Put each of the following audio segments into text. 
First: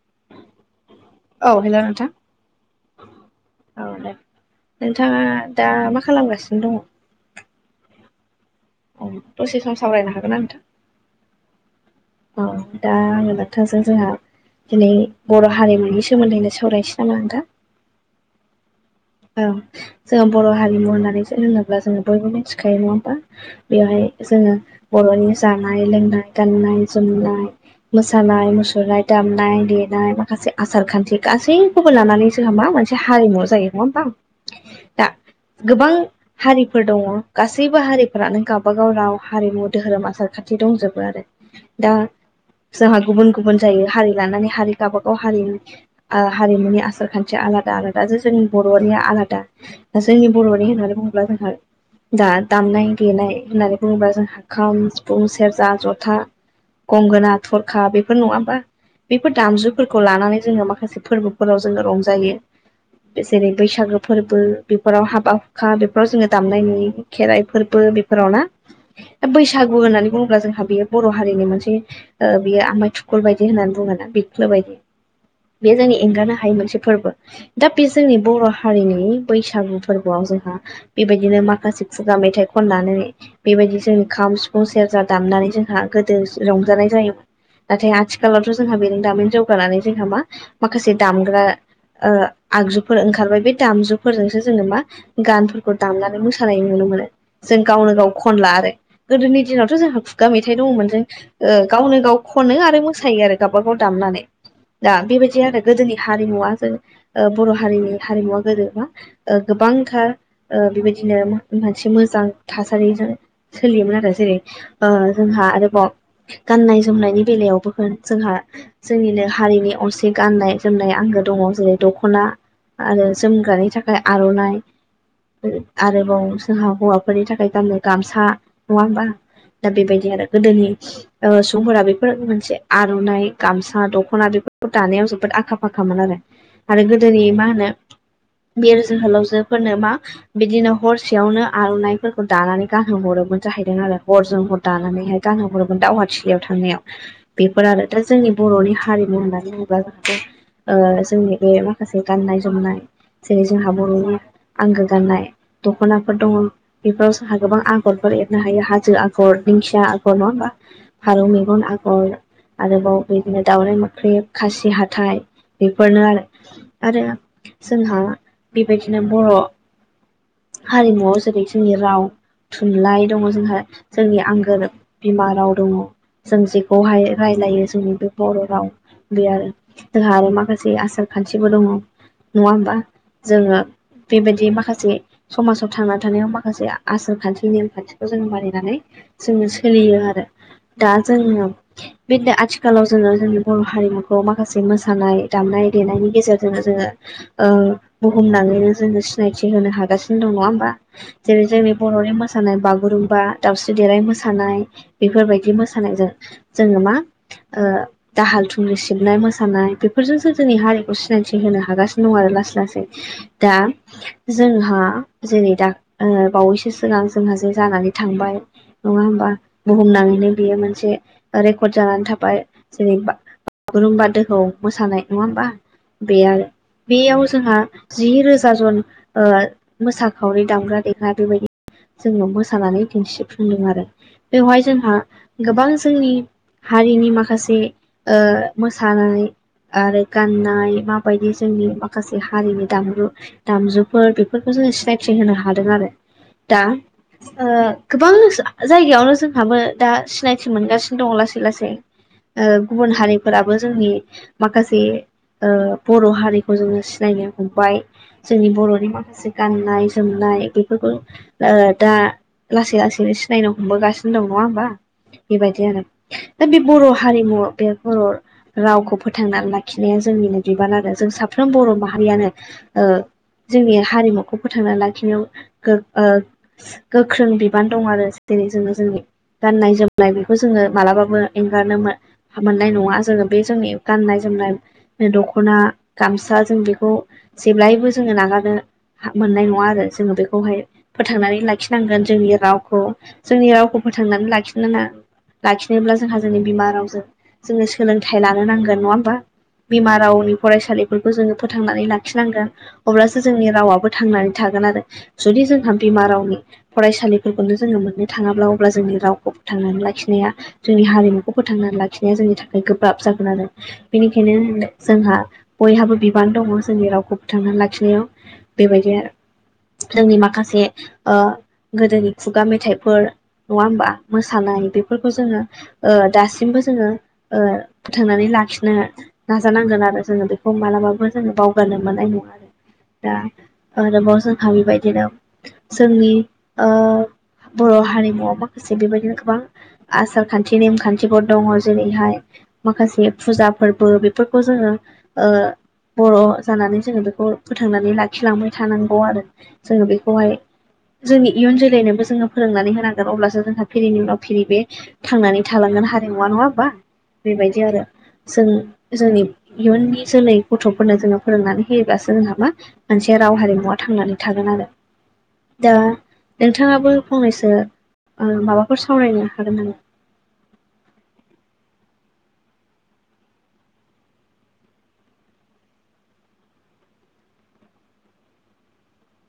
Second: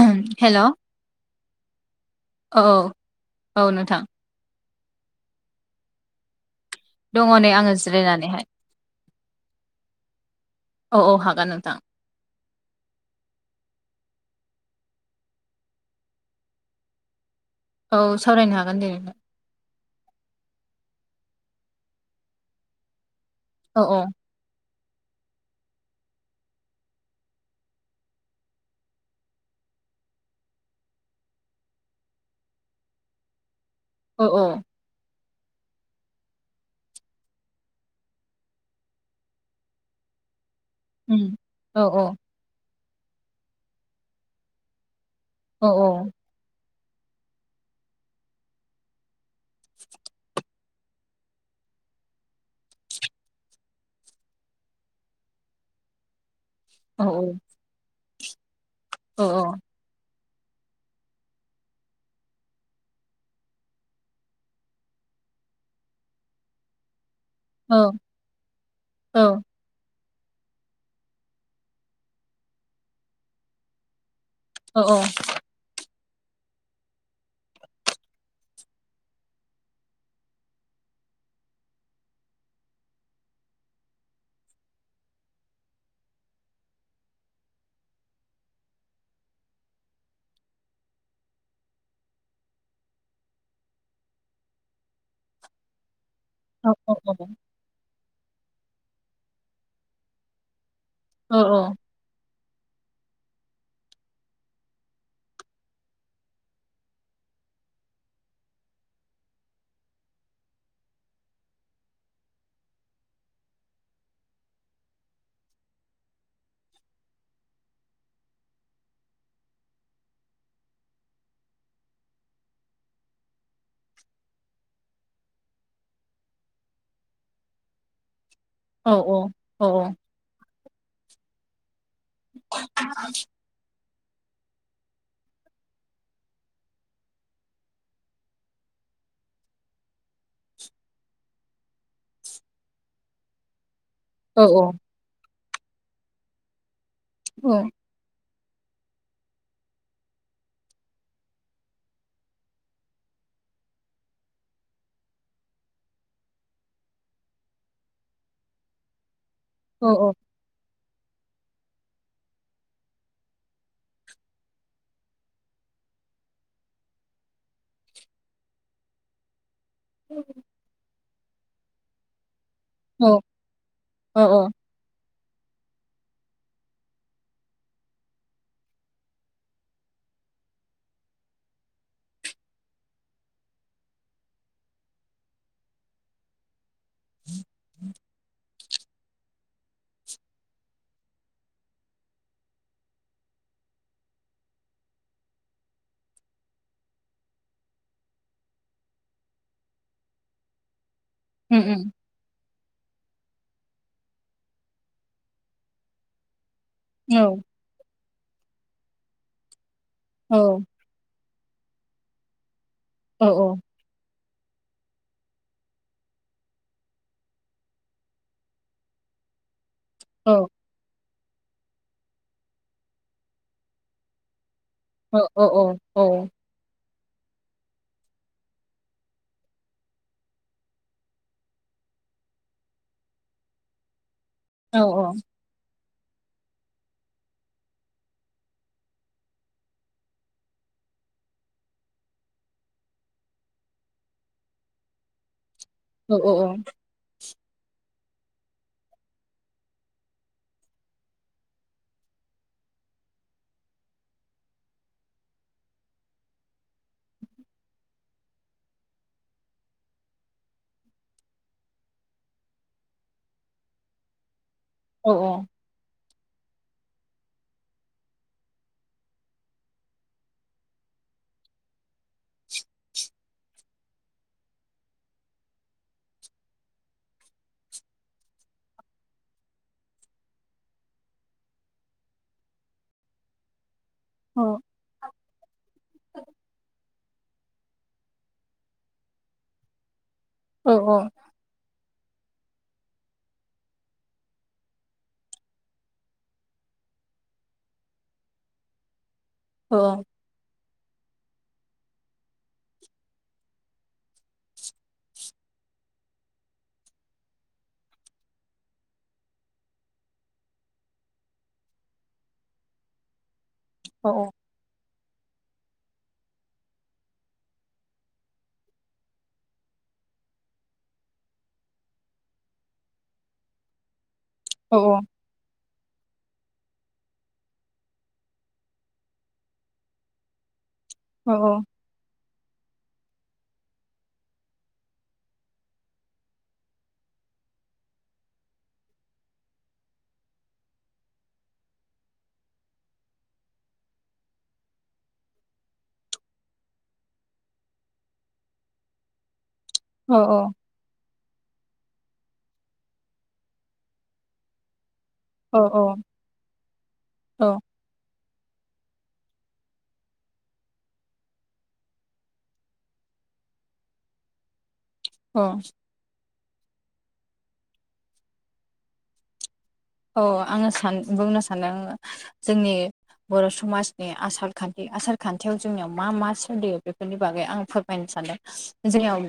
ओय हेल' औ हेल' नोंथां औ औ दे नोंथाङा दा मा खालामगासिनो दङ दङ नै आङो जिरायनानैहाय अ दसे सम सावरायनो हागोना नोंथां? औ औ हागोन नोंथां औ दा आङो बा [unintelligible] जोंहा दिनै बर' हारिमुनि सोमोन्दैनो सावरायनोसै नामा नोंथां औ सावरायनो हागोन दे नोंथां औ जोङो बर' हारिमु होननानैसो [unintelligible] ङोब्ला जोङो बयबो मिथिखायो नङा होमबा औ बेवहाय जोङो बर'नि जानाय-लोंनाय, गाननाय-जोमनाय मोसानाय-मुसुरनाय, दामनाय-देनाय माखासे आसारखान्थि गासै खौबो लानानैसो जोंहा मा मोनसे हारिमुआव जायो नङा होमबा औ औ दा गोबां हारिफोर दङ गासैबो हारिफोरानो गाबागाव राव हारिमु दोहोरोम आसारखान्थि दंजोब बो आरो उम औ दा औ जोंहा गुबुन-गुबुन जायो हारि लानानै हारि गावबागाव हारि औ ओ हारिमुनि आसार खान्थिया आलादा आलादा जे जोंनि बर' निया आलादा दा जोंनि बर' [unintelligible] होननानै बुंङोब्ला जोंहा दा दामनाय देनाय होननानै बुङोब्ला जोंहा खाम, सिफुं, सेरजा, जथा औ गंगोना, थरखा बेफोर नङा होमबा औ बेफोर दामजु फोरखौ लानानै जोङो माखासे फोरबोफोराव जोङो रंजायो। जेरै बैसागो फोरबो बेफोराव हाबा हुखा बेफोराव जोङो दामनाय नुयो खेराइ फोरबो बेफोराव ना औ दा बैसागु होननानै बुङोब्ला जोंहा बेयो बर' हारिनि मोनसे ओ बियो आमाइ थुखल बायदि होननानै बुङोना बिख्लो बाय औ अ बे जोंनि एंगारनो हायै मोनसे फोरबो। दा बे जोंनि बर' हारिनि बैसागु फोरबोआव जोंहा बेबायदिनो माखासे खुगा मेथाइ खननानै बेबायदि जों खाम, सिफुं, सेरजा दामनानै जोंहा गोदो रंजानाय जायो नाथाय आथिखालावथ' जोंहा बेजों दामिन जौगानानै जोंहा मा माखासे दामग्रा ओ आगजुफोर ओंखारबाय बे दामजुफोरजोंसो जोङो मा गानफोरखौ दामनानै मोसा मोसानाय नुनो मोनो औ जों गावनो गाव खनला आरो गोदोनि दिनावथ' जोंहा खुगा मेथाइ दङमोन जों औ ओ गावनो गाव खनो आरो मोसायो आरो गावबागाव दामनानै। दा बेबायदि आरो गोदोनि हारिमुवा जों ओ बर' हारिनि हारिमुवा गोदो बा ओ गोबांथार ओ बेबायदिनो मोनसे मोजां थासारिजों सोलियोमोन आरो जेरै ओ जोंहा आरोबाव गाननाय जोमनायनि बेलायावबो होन जोंहा जोंनिनो हारिनि असे गाननाय जोमनाय आंगो दङ जेरै दख'ना आरो जोमग्रानि थाखाय आर'नाइ। आरोबाव जोंहा हौवाफोरनि थाखाय गाननो गामसा। नङा होमबा दा बेबायदि आरो गोदोनि ओ सुबुंफोरा बेफोर मोनसे आर'नाइ गामसा दख'ना बेफोरखौ दानायाव जोबोद आखा फाखामोन आरो आरो गोदोनि मा होनो बिर जोहोलावजोफोरनो मा बिदिनो हरसेयावनो आर'नाइफोरखौ दानानै गानहो हरोमोन जाहैदों आरो। औ हरजों हर दानानैहाय गानहो हरोमोन दावहाथिलियाव थांनायाव बेफोर आरो। दा जोंनि बर'नि हारिमु होननानै बुङोब्ला [unintelligible] ओ जोंनि बे माखासे गाननाय जोमनाय जेरै जोंहा आंगो गाननाय दख'नाफोर दङ बेफोराव जोंहा गोबां आगरफोर एरनो हायो हाजो आगर दिंखिया औ आगर नङा होमबा फारौ मेगन आगर आरोबाव बिदिनो दावराइ मोख्रेब खासि हाथाय बेफोरनो आरो। आरो जोंहा बेबायदिनो बर' हारिमुआव जेरै जोंनि राव थुनलाइ दङ औ जोंहा जोंनिया बिमा राव दङ। जों जेखौहाय रायलायो जोंनि बे बर' राव बे आरो। जोंहा आरो माखासे आसार खान्थिबो दङ। नङा होमबा जोङो बेबायदि माखासे समाजाव थांना थानायाव माखासे आसार खान्थि नेमखान्थिखौ जोंङो मानिनानै जोङो सोलियो आरो दा जोङो बिदिनो आथिखालाव जोङो जोंनि बर' हारिमुखौ माखासे मोसानाय दामनाय देनायनि गेजेरजोंनो जोङो ओ बुहुमनाङैनो जोङो सिनायथि होनो हागासिनो दं नङा होमबा? जेरै उम जोंनि उम बर'नि मोसानाय बागुरुम्बा दाउस्रि देलाय मोसा मोसानाय बेफोरबायदि मोसानायजों जोङो मा औ ओ दाहाल थुंग्रि सिबनाय मोसानाय बेफोरजोंसो जोंनि औ हारि खौ सिनायथि होनो हागासिनो दं आरो लासै लासै औ दा जोंहा जेरै दा बावैसो सिगां जोंहा जे जानानै थांबाय नङा होमबा बुहुमनाङैनो बियो मोनसे रेकर्ड जानानै थाबाय जेरैा बागुरुम्बा दोहौ। मोसानाय नङा औ होमबा बे औ आरो। बेयाव जोंहा जि रोजा जन मोसाखावरि दामग्रा देग्रा बेबायदि जोंनाव मोसानानै दिन्थिफुंदों आरो बेवहाय जोंहा औ गोबां जोंनि हारिनि माखासे मोसानानै आरो गाननाय माबायदि जोंनि माखासे हारिनि दामजु दामजुफोर बेफोरखौ जोो सिनायथि होनो हादों आरो। दा औ गोबां जायगायावनो जोंहाबो दा सिनायथि मोनगासिनो दं लासै लासै गुबुन हारिफोराबो जोंनि माखासे बर' हारिखौ जोङो सिनायनो हमबाय। जोंनि बर'नि माखासे गाननाय जोमनाय बेफोरखौ दा लासै लासैनो सिनायनो हमबोगासिनो दं नङा होमबा बेबायदि आरो। दा बे बर' हारिमु बे बर' रावखौ फोथांनानै लाखिनाया जोंनिनो बिबान आरो जों साफ्रोम बर' माहारियानो जोंनि हारिमुखौ फोथांना लाखिनायाव गो ओ गोख्रों बिबान दं आरो। जेरै जोङो जोंनि गाननाय जोमनाय बेखौ जोङो मालाबाबो एंगारनो मोन मोननाय नङा जोङो बे जोंनि गाननाय औ जोमनाय दख'ना गामसा जों बेखौ जेब्लायबो जोङो नागारनो मोननाय नङा आरो जोङो बे खौहाय फोथांनानै लाखिनांगोन जोंनि रावखौ। जोंनि रावखौ फोथांनानै लाखिनोना लाखिनोब्ला जोंहा जोंनि बिमा रावजों जोंङनो सोलोंथाइ लानो नांगोन नङा होमबा? बिमा रावनि फरायसालि बेफोरखौ जोङो फोथांनानै लाखिनांगोन अब्लासो जोंनि रावाबो थांनानै थागोन आरो। जुदि जोंहा बिमा रावनि फरायसालिफोरखौनो जोङो मोननो थाङाब्ला अब्ला जोंनि रावखौ फोथांनानै लाखिनाया जोंनि हारिमुखौ फोथांनानै लाखिनाया जोंनि थाखाय गोब्राब जागोन आरो बेनिखायनो जोंहा बयहाबो बिबान दङ जोंनि रावखौ फोथांनानै लाखिनायाव बेबायदि आरो। जोंनि माखासे गोदोनि खुगा मेथाइ फोर नङा होमबा मोसानाय बेफोरखौ जोङो ओ दासिमबो जोङो ओ फोथांनानै लाखिनो नाजानांगोन आरो जोङो बेखौ मालाबाबो औ जोङो औ बावगारनो मोननाय नङा। दा आरोबाव जोंहा बेबायदिनो जोंनि ओ बर' हारिमुआव माखासे बेबायदिनो गोबां आसार खान्थि नेमखान्थिफोर दङ जेरैहाय माखासे फुजा फोरबो बेफोरखौ जोङो ओ बर' जानानै जोङो बेखौ फोथांनानै लाखिलांबाय थानांगौ आरो। जोङो औ बेखौहाय जोंनि इयुन जोलैनोबो जोङो फोरोंनानै होनांगोन। अब्लासो जोंहा फिरिनि उनाव फिरि बे थांनानै औ थालांगोन हारिमुवा नङा होमबा औ बेबायदि आरो। जों जोंनि इयुननि जोलै गथ'फोरनो जोङो फोरोंनानै होयोब्लासो जोंहा मा मोनसे राव हारिमुवा थांनानै थागोन आरो। औ दा नोंथाङाबो फंनैसो माबाफोर सावरायनो हागोन नामा? औ आङो सान बुंनो सानदों आङो जोंनि बर' समाजनि आसार खान्थि आसार खान्थियाव जोंनियाव मा मा सोलियो बेफोरनि बागै आं फोरमायनो सानदों। जयाव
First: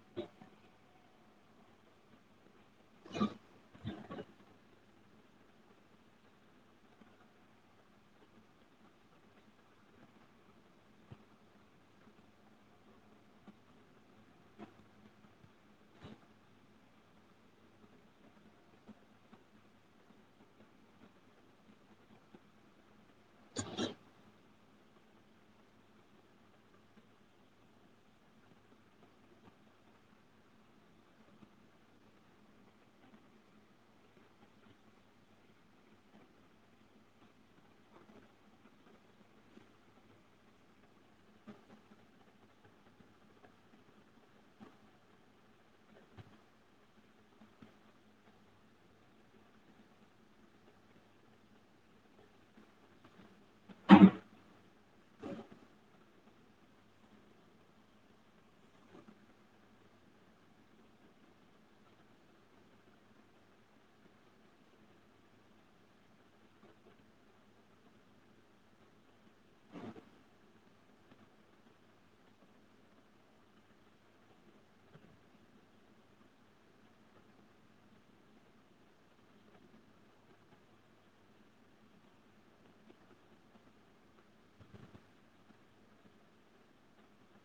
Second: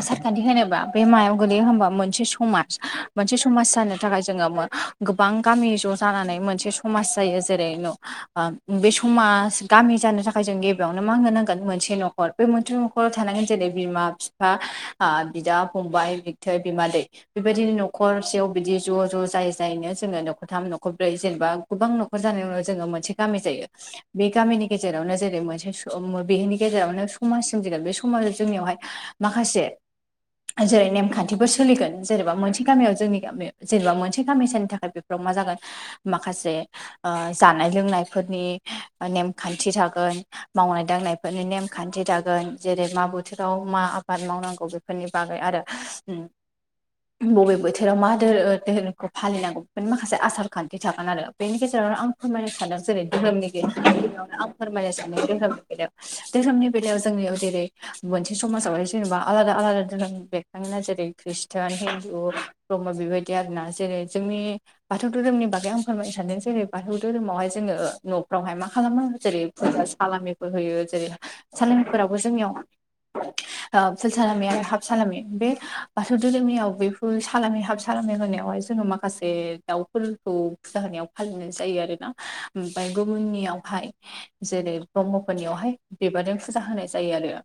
आसारखान्थि होनोबा बे मायाव गोलैयो होनबा मोनसे समाज मोनसे समाज जानो थाखाय जोङो गोबां गामि ज' जानानै मोनसे समाज जायो जेरै न' बे समाज गामि जानो थाखाय जों गिबियावनो मांनो नांगोन मोनसे न'खर। मोनफ्रोम न'खराव थानांगोन जेरै बिमा फिफा, बिदा फंबाय, बिबथै बिमादै। बेबायदिनो न'खरसेयाव बिदि ज' ज' जायै जायैनो जोङो न'खरथाम न'खरब्रै जेनेबा गोबां न'खर जानायावनो जोङो मोनसे गामि जायो। बे गामिनि गेजेरावनो जेरै मोनसे बेनि गेजेरावनो समाजसिम जेरोन बे समाज जोंनियावहाय माखासे जेरै नेमखान्थिफोर सोलिगोन जेनेबा मोनसे गामियाव जोंनि गामियाव जेनेबा मोनसे गामिसनि थाखाय बेफोराव मा जागोन माखासे जानाय लोंनायफोरनि नेमखान्थि थागोन। मावनाय दांनायफोरनि नेमखान्थि दागोन जेरै मा बोथोराव मा आबाद मावनांगौ बे फोरनि बागै आरो बबे बोथोराव मा धोरोमखौ फालिनांगौ बेफोरनि माखासे आसार खान्थि थागोन आरो बेनि गेजेरावनो आं फोरमायनो सानदों जेरै धोरोम [unintelligible] आं फोरमायनो सानदों दोहोरोमनि बेलायाव। बे समनि बेलायाव जोंनि ओ जेरै मोनसे समाजावहाय जेनेबा आलादा आलादा धोरोम बे जेरै खृषटियान हिन्दु ब्रह्मा बेबायदि आरोना जेरै जोंनि बाथौ धोरोमनि बागै आं फोरमायनो सानदों जेरै बाथौ धोरोमावहाय जोङो ओ न'फ्रावहाय मा खालामो जेरै सालामिफोर होयो जेरै सालामिफोराबो जोंनियाव ओ फुल सालामि आरो हाब सालामि बे बाथौ धोरोमनियाव बेफोर सालामि हाब साे होनायावहाय जोङो माखासे दाउफोरखौ फुजा होनायाव फालिनाय जायो आरो ना। ओमफफ्राय गुबुननियावहाय जेरै ब्रह्मफोरनियावहाय बिबारजों फुजा होनाय जायो आरो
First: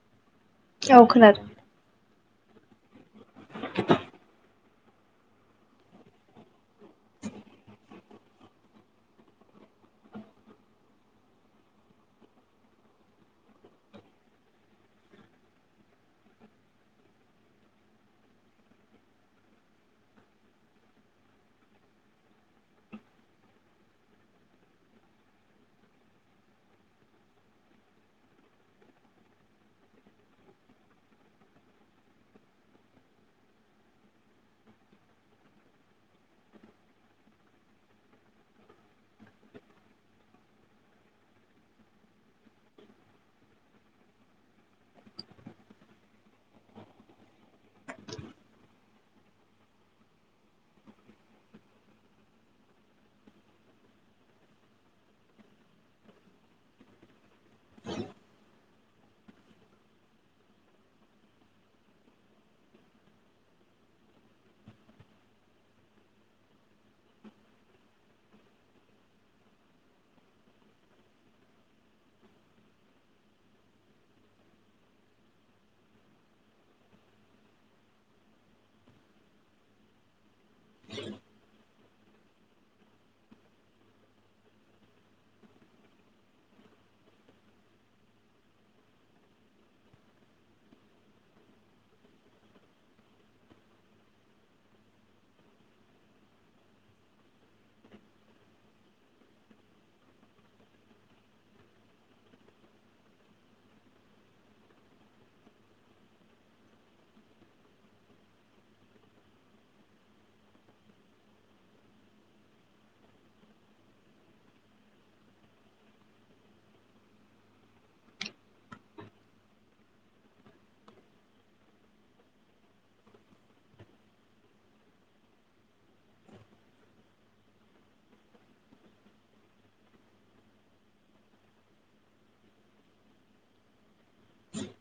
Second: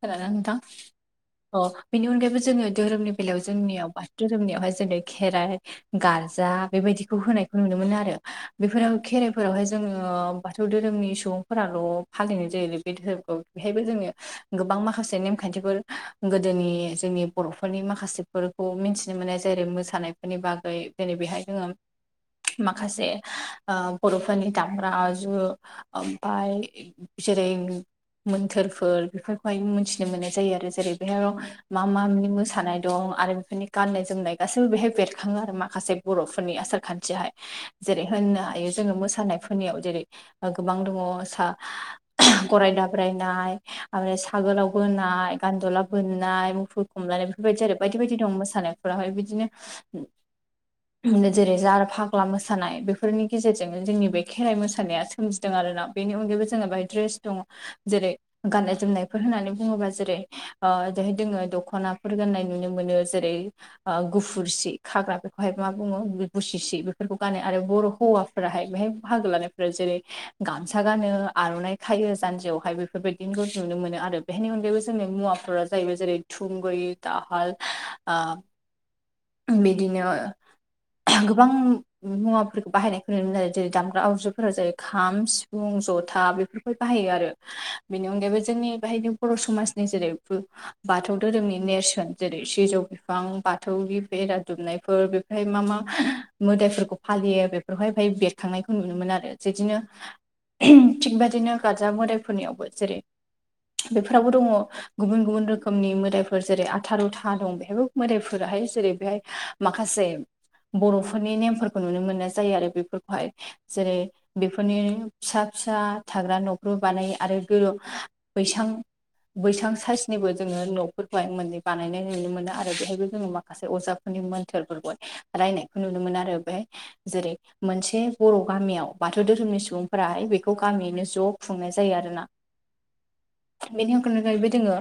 खोनादोंना नोंथां? ओ खोनादों। अ बेनि अनगायैबो जोङो धोरोमनि बेलायाव जोंनियाव बाथौ धोरोमनियावहाय जेरै खेराइ गारजा बेबायदिखौ होनायखौ नुनो मोनो आरो बेफोराव खेराइफोरावहाय जोङो बाथौ धोरोमनि सुबुंफोराल' फालिनाय जायो बे धोरोमखौ बेहायबो जोङो गोबां माखासे नेमखान्थिफोर गोदोनि जोंनि बर'फोरनि माखासेफोरखौ मिथि मिथिनो मोननाय जेरै मोसानायफोरनि बागै जेरै बेहाय जोङो माखासे बर'फोरनि ओ दामग्रा आजु ओमफाय जेरै मोन्थोरफोर बेफोरखौहाय मोनथिनो मोननाय जायो आरो जेरै बेहाय मा मा मानि मोसानाय दं आरो बेफोरनि गाननाय-जोमनाय गासैबो बेहाय बेरखाङो आरो माखासे बर'फोरनि आसार खान्थियहाय जेरै होननो हायो जोङो मोसानायफोरनियाव जेरै गोबां दङ सा गराय दाब्रायनाय ओमफ्राय सागोलाव बोनाय गान्दला बोननाय मुखुर हमलानाय बेफोरबायदि आरो बायदि बायदि दं मोसानायफोरावहाय बिदिनो जेरै जार फाग्ला मोसानाय बेफोरनि गेजेरजोंनो जोंनि बे खेराइ मोसानाया सोमजिदों आरोना बेनि अनगायैबो जोंहा बेहाय ड्रेस दङ जेरै गाननाय-जोमनाय फोर होननानै बुङोबा जेरै ओ जहाय जोङो दख'नाफोर गान्नाय नुनो मोनो जेरै ओ गुफुर सि खाग्रा बेखौहाय मा बुङो गुसि सि बेफोरखौ गानो आरो बर' हौवा फोराहाय बेहाय बाहागो लानायफोरा जेरै गामसा गानो आर'नाइ खायो जानजियावहाय बेफोर बेफोरबायदिखौ नुनो मोनो आरो बेहायनि अनगैबो जोंनि मुवाफोरा जाहैबाय जेरै थुंगयि, दाहाल ओ बिदिनो गोबां मुवाफोरखौ बाहायनायखौ नुनो मोनो जेरै दामग्रा आबजुफोरा जायोै खाम, सिफुं, जथा बेफोरफोरखौ बाहायो आरो बेनि अनगायैबो जोंनि बेहायनो बर' समाजनि जेरै बाथौ धोरोमनि नेरसोन जेरै सिजौ गोबां बाथौ फेरा दुमनायफोर बेफ्रायाय मा मा मोदाइफोरखौ फालियो बे बेहायाय ओफाय बेरखांनायखौ नुनो मोन आरो बिदिनो थिग बादिनो गारजा मदायफोरनियावबो जेरै बेफोरावबो दङ गुबुन गुबुन रोखोमनि मोदायफोर जेरै आथा रुथा दं बेहायबो मोदायफोराहाय जेरै बेहाय माखासे बर'फोरनि नेमफोरखौ नुनो मोननाय जायो आरो बेफोरखौहाय जेरै बेफोरनि फिसा फिसा थाग्रा न'खर बानायो आरो गोरो बैसां बैसां साइसनिबो जोङो न'फोरखौहाय मोननै बानायनाय नुनो मोनो आरो आरो बेहायबो जोङो माखासे अजाफोरनि मोन्थोरफोरखौ रायनायखौ नुनो मोनो आरो बेहाय जेरै मोनसे बर' गामियाव बाथौ धोरोमनि सुबुंफोराहाय बेखौ गामियैनो ज' खुंनाय जायो आरोना । बेनि अनगायनो जाहैबाय दोङो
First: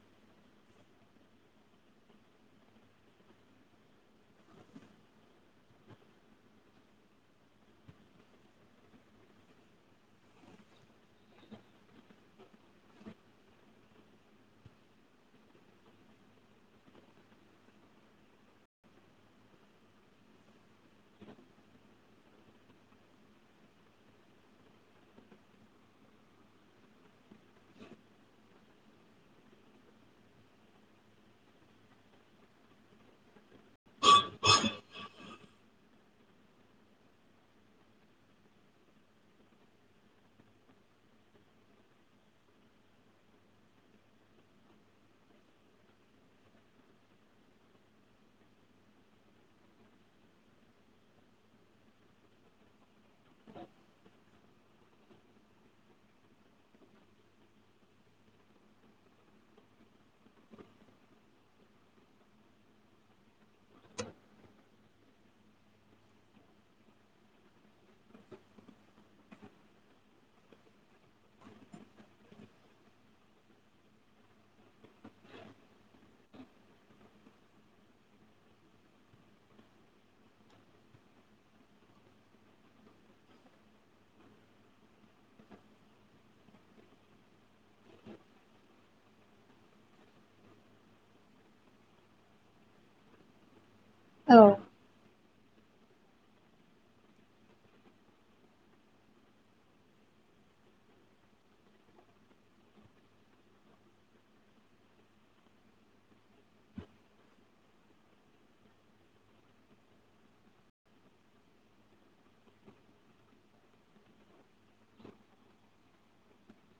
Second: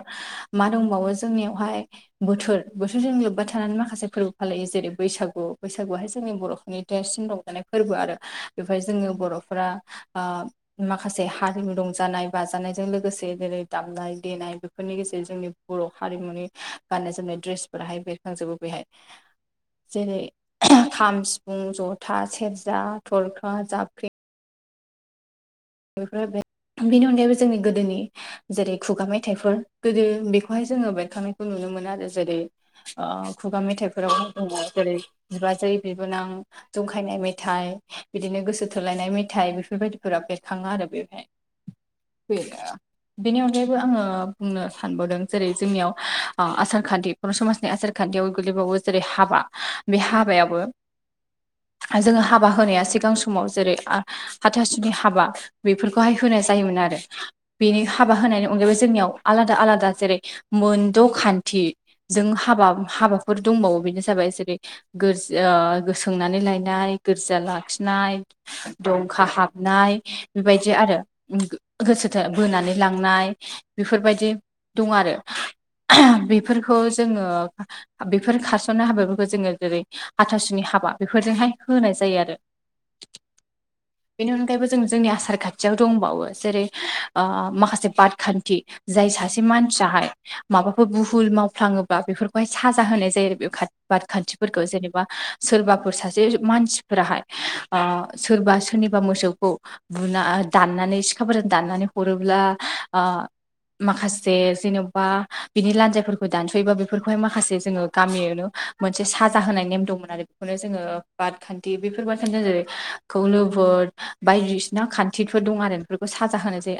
मा दंबावो जोंनियावहाय बोथोर बोथोरजों लोब्बा थानानै माखासे फोरबो फालियो जेरै बैसागु बैसागुआहाय जोंनि बर'फोरनि देरसिन रंजानाय फोरबो आरो बेवहाय जोङो बर'फोरा ओ माखासे हारिमु रंजानाय बाजानायजों लोगोसे जेरै दामनाय-देनाय बेफोरनि गेजेर जोंनि बर' हारिमुनि गाननाय-जोमनाय द्रेसफोराहाय बेरखांजोबो बेहाय। जेरै खाम, सिफुं, जथा, सेरजा, थरखा, जाबख्रि बेफोर बेनि अनगायैबो जोंनि गोदोनि जेरै खुगा मेथाइफोर गोदो बेखौहाय जोङो बेरखांनायखौ नुनो मोनो आरो जेरै। खुगा मेथाइफोराव दङ जेरै बिबाजै बिबोनां। जंखायनाय मेथाइ बिदिनो गोसो थोलायनाय मेथाइ बेफोरबायदिफोरा बे। थाङा आरो बेवहाय बेनि अनगायैबो आङो बुंनो सानबोदों जेरै जोंनियाव ओ आसारखान्थि। बर' समाजनि आसार खान्थियाव गोलैबावो जेरै हाबा बे हाबायाबो। [inaudible] जोङो हाबा होनाया सिगां समाव जेरै हाथासुनि हाबा। बेफोरखौहाय होनाय जायोमोन आरो। बेनि हाबा होनायनि अनगायैबो जोंनियाव आलादा आलादा जेरै मोनद' खान्थि। जों हाबा हाबाफोर दंबावो बेनो जाबाय एसोरै। गोरज सोंनानै लायनाय गोरजा लाखिनाय। दंखा हाबनाय। बेबायदि आरो गोसोथो बोनानै लांनाय बेफोरबायदि। दं आरो बेफोरखौ जोङो। बेफोर खारसननाय हाबाफोरखौ जोङो जेरै हाथासुनि हाबा बेफोरजोंहाय होनाय जायो आरो। [inaudible] बे अनगायैबो जों जोंनि आसाम। आसार खाथियाव दंबावो जेरै माखासे बादखान्थि। जाय सासे मानसियाहाय माबाफोर भुहुल मावफ्लाङोबा बेफोरखौहाय साजा होनाय जायो बे खा। बाद औ खान्थिफोरखौ जेनेबा। सोरबाफोर सासे मानसिफोराहाय ओ सोरबा सोरनिबा मोसौखौ। बुना दाननानै सिखाफोरजों दाननानै हरोब्ला। माखासे जेन'बा बिनि लान्जायफोरखौ दानस'योबा बेफोरखौहाय माखासे जोङो गामियनो। मोनसे साजा होनाय नेम दंमोन आरो बेखौनो जोङो बादखान्थि बेफोर बाद खान्थिजों जेरै खौ लुबद। बायदिसिना खान्थिफोर दं आरो नफोरखौ साजा होनाय जायो।